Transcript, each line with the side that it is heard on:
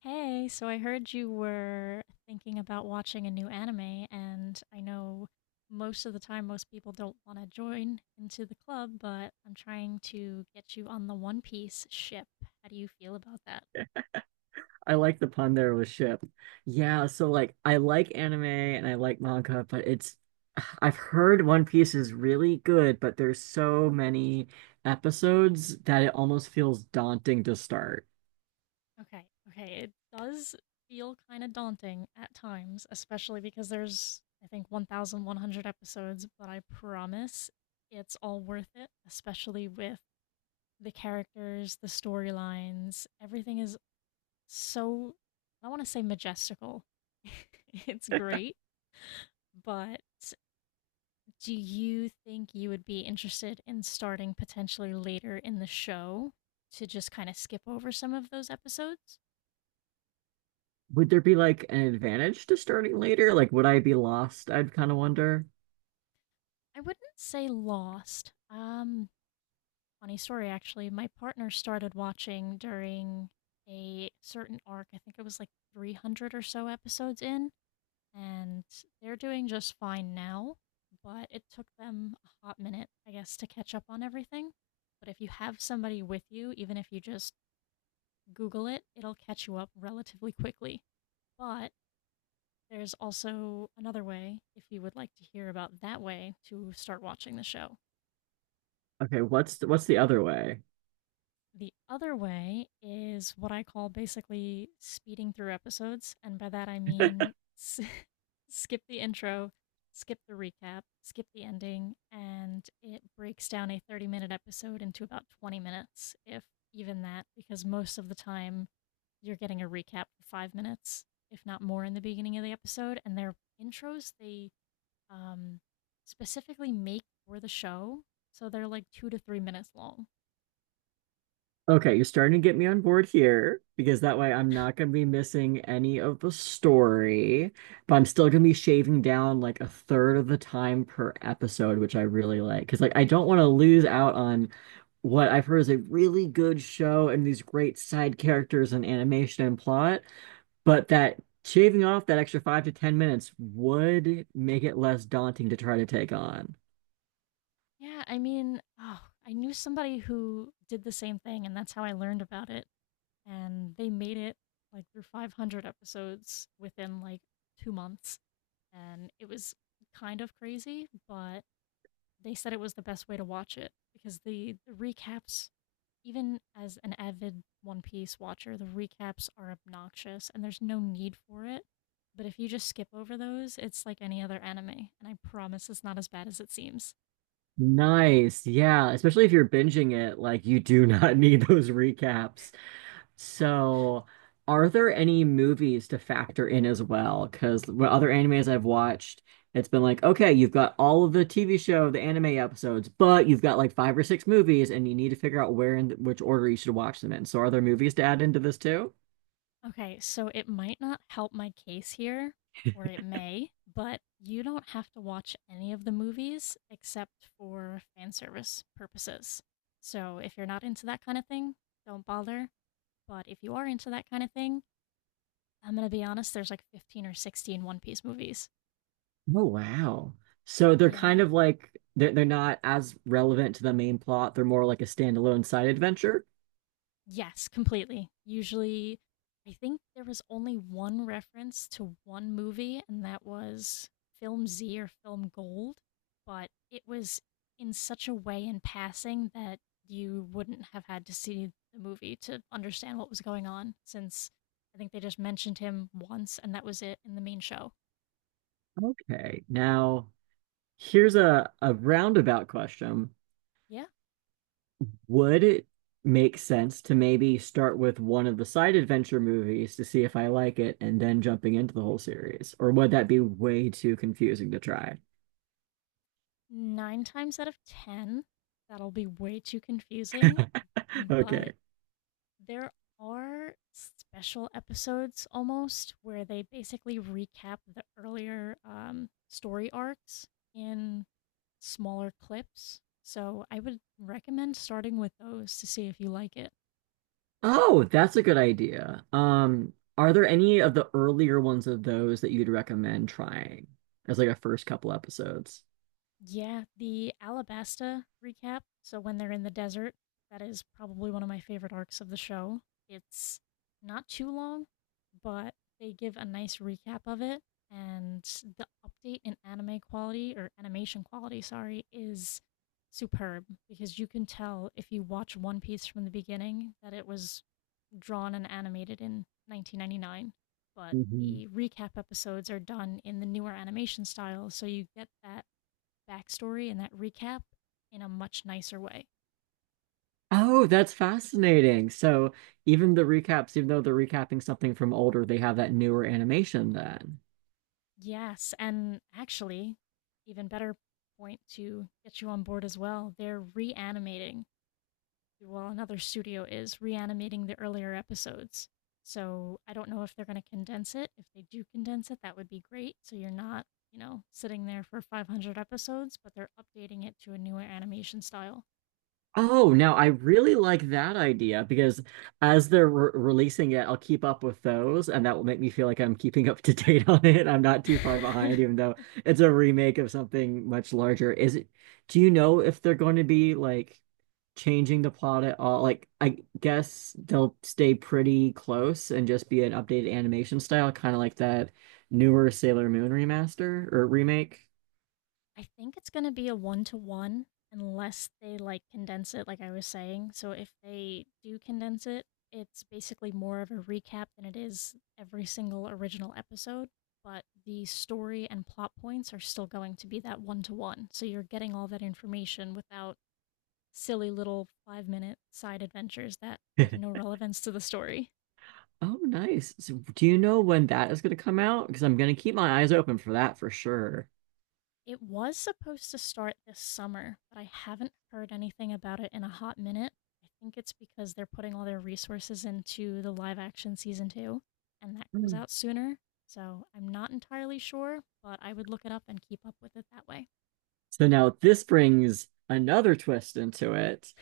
left: Hey, so I heard you were thinking about watching a new anime, and I know most of the time most people don't want to join into the club, but I'm trying to get you on the One Piece ship. How do you feel about that?
right: I like the pun there with ship. Yeah, so I like anime and I like manga, but it's I've heard One Piece is really good, but there's so many episodes that it almost feels daunting to start.
left: Okay, okay, it does feel kind of daunting at times, especially because there's, I think, 1,100 episodes, but I promise it's all worth it, especially with the characters, the storylines, everything is so I want to say majestical. It's great, but do you think you would be interested in starting potentially later in the show to just kind of skip over some of those episodes?
right: Would there be like an advantage to starting later? Like would I be lost? I'd kind of wonder.
left: I wouldn't say lost. Funny story actually. My partner started watching during a certain arc. I think it was like 300 or so episodes in, and they're doing just fine now, but it took them a hot minute, I guess, to catch up on everything. But if you have somebody with you, even if you just Google it, it'll catch you up relatively quickly. But there's also another way, if you would like to hear about that way, to start watching the show.
right: Okay, what's the other way?
left: The other way is what I call basically speeding through episodes. And by that, I mean skip the intro, skip the recap, skip the ending, and it breaks down a 30-minute episode into about 20 minutes, if even that, because most of the time you're getting a recap for 5 minutes, if not more, in the beginning of the episode. And their intros, they um, specifically make for the show. So they're like 2 to 3 minutes long.
right: Okay, you're starting to get me on board here because that way I'm not going to be missing any of the story, but I'm still going to be shaving down like a third of the time per episode, which I really like. Because like I don't want to lose out on what I've heard is a really good show and these great side characters and animation and plot, but that shaving off that extra 5 to 10 minutes would make it less daunting to try to take on.
left: Yeah, I mean, oh, I knew somebody who did the same thing, and that's how I learned about it. And they made it like through 500 episodes within like 2 months. And it was kind of crazy, but they said it was the best way to watch it because the recaps, even as an avid One Piece watcher, the recaps are obnoxious and there's no need for it. But if you just skip over those, it's like any other anime. And I promise it's not as bad as it seems.
right: Nice. Yeah, especially if you're binging it, like you do not need those recaps. So, are there any movies to factor in as well? Because what other animes I've watched, it's been like, okay, you've got all of the TV show, the anime episodes, but you've got like five or six movies, and you need to figure out where and which order you should watch them in. So, are there movies to add into this too?
left: Okay, so it might not help my case here, or it may, but you don't have to watch any of the movies except for fan service purposes. So if you're not into that kind of thing, don't bother. But if you are into that kind of thing, I'm gonna be honest, there's like 15 or 16 One Piece movies.
right: Oh, wow. So they're kind
left: Yeah,
right: of like they're not as relevant to the main plot. They're more like a standalone side adventure.
left: yes, completely. Usually, I think there was only one reference to one movie, and that was Film Z or Film Gold, but it was in such a way in passing that you wouldn't have had to see the movie to understand what was going on, since I think they just mentioned him once, and that was it in the main show.
right: Okay. Now here's a roundabout question.
left: Yeah,
right: Would it make sense to maybe start with one of the side adventure movies to see if I like it and then jumping into the whole series? Or would that be way too confusing to try?
left: nine times out of ten, that'll be way too confusing, but
right: Okay.
left: there are special episodes almost where they basically recap the earlier story arcs in smaller clips. So I would recommend starting with those to see if you like it.
right: Oh, that's a good idea. Are there any of the earlier ones of those that you'd recommend trying as like a first couple episodes?
left: Yeah, the Alabasta recap. So when they're in the desert, that is probably one of my favorite arcs of the show. It's not too long, but they give a nice recap of it. And the update in anime quality or animation quality, sorry, is superb because you can tell if you watch One Piece from the beginning that it was drawn and animated in 1999. But
right: Mhm.
left: the recap episodes are done in the newer animation style, so you get that backstory and that recap in a much nicer way.
right: Oh, that's fascinating. So even the recaps, even though they're recapping something from older, they have that newer animation then.
left: Yes, and actually, even better point to get you on board as well. They're reanimating, well, another studio is reanimating the earlier episodes. So I don't know if they're going to condense it. If they do condense it, that would be great. So you're not, you know, sitting there for 500 episodes, but they're updating it to a newer animation style.
right: Oh, now I really like that idea because as they're re releasing it, I'll keep up with those, and that will make me feel like I'm keeping up to date on it. I'm not too far behind, even though it's a remake of something much larger. Do you know if they're going to be like changing the plot at all? Like, I guess they'll stay pretty close and just be an updated animation style, kind of like that newer Sailor Moon remaster or remake.
left: I think it's gonna be a one-to-one unless they, like, condense it, like I was saying. So if they do condense it, it's basically more of a recap than it is every single original episode, but the story and plot points are still going to be that one-to-one. So you're getting all that information without silly little five-minute side adventures that have no relevance to the story.
right: Oh, nice. So do you know when that is going to come out? Because I'm going to keep my eyes open for that for sure.
left: It was supposed to start this summer, but I haven't heard anything about it in a hot minute. I think it's because they're putting all their resources into the live action season two, and that comes
right: Mm.
left: out sooner. So I'm not entirely sure, but I would look it up and keep up with it that way.
right: So now this brings another twist into it.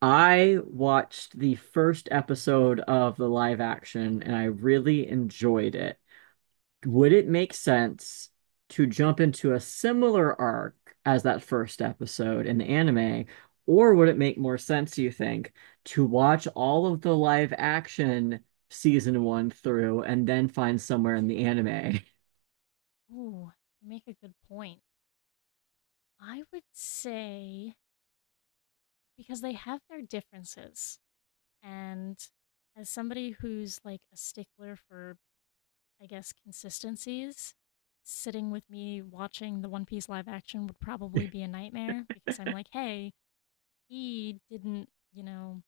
right: I watched the first episode of the live action and I really enjoyed it. Would it make sense to jump into a similar arc as that first episode in the anime, or would it make more sense, you think, to watch all of the live action season one through and then find somewhere in the anime?
left: Ooh, you make a good point. I would say because they have their differences, and as somebody who's like a stickler for I guess, consistencies. Sitting with me watching the One Piece live action would probably be a nightmare because I'm like, hey, he didn't, you know,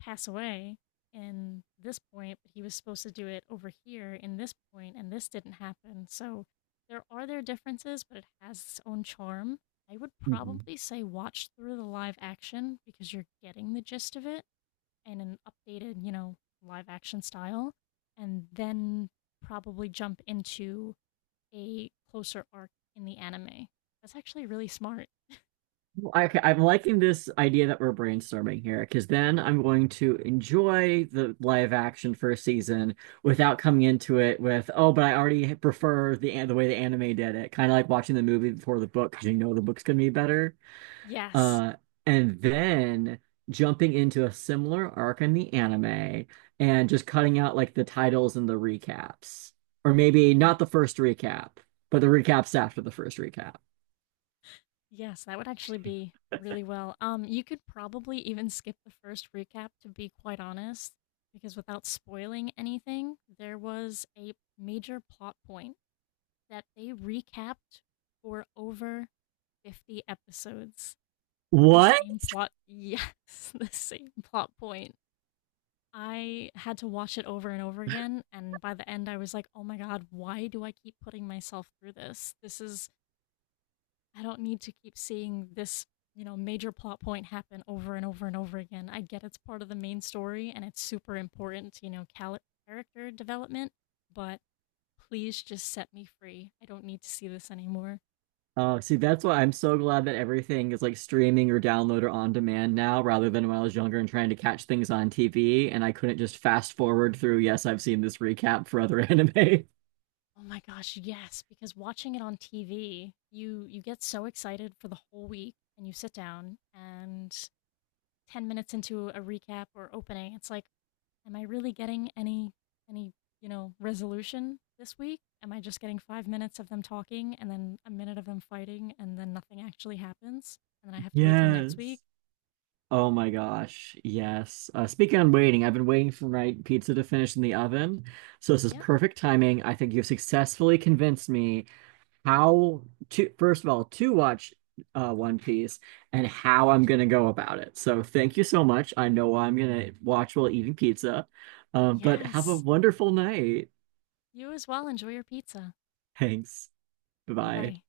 left: pass away in this point, but he was supposed to do it over here in this point, and this didn't happen. So there are their differences, but it has its own charm. I would probably say watch through the live action because you're getting the gist of it in an updated, you know, live action style, and then probably jump into a closer arc in the anime. That's actually really smart.
right: Okay, I'm liking this idea that we're brainstorming here because then I'm going to enjoy the live action first season without coming into it with, oh, but I already prefer the way the anime did it. Kind of like watching the movie before the book because you know the book's gonna be better.
left: Yes.
right: Uh, and then jumping into a similar arc in the anime and just cutting out like the titles and the recaps, or maybe
left: Yeah.
right: not the first recap, but the recaps after the first recap.
left: Yes, that would actually be really well. You could probably even skip the first recap, to be quite honest, because without spoiling anything, there was a major plot point that they recapped for over 50 episodes. The
right: What?
left: same plot yes, the same plot point. I had to watch it over and over again, and by the end, I was like, oh my god, why do I keep putting myself through this? This is, I don't need to keep seeing this, you know, major plot point happen over and over and over again. I get it's part of the main story and it's super important, you know, character development, but please just set me free. I don't need to see this anymore.
right: Oh, see, that's why I'm so glad that everything is like streaming or download or on demand now, rather than when I was younger and trying to catch things on TV and I couldn't just fast forward through, yes, I've seen this recap for other anime.
left: Oh my gosh, yes, because watching it on TV, you get so excited for the whole week and you sit down and 10 minutes into a recap or opening, it's like, am I really getting any any, you know, resolution this week? Am I just getting 5 minutes of them talking and then a minute of them fighting and then nothing actually happens and then I have to wait till next week?
right: Yes. Oh my gosh. Yes. Speaking on waiting, I've been waiting for my pizza to finish in the oven. So this is
left: Yeah.
right: perfect timing. I think you've successfully convinced me how to first of all to watch One Piece and how I'm gonna go about it. So thank you so much. I know I'm gonna watch while eating pizza, but have a
left: Yes.
right: wonderful night.
left: You as well enjoy your pizza.
right: Thanks. Bye.
left: Bye-bye.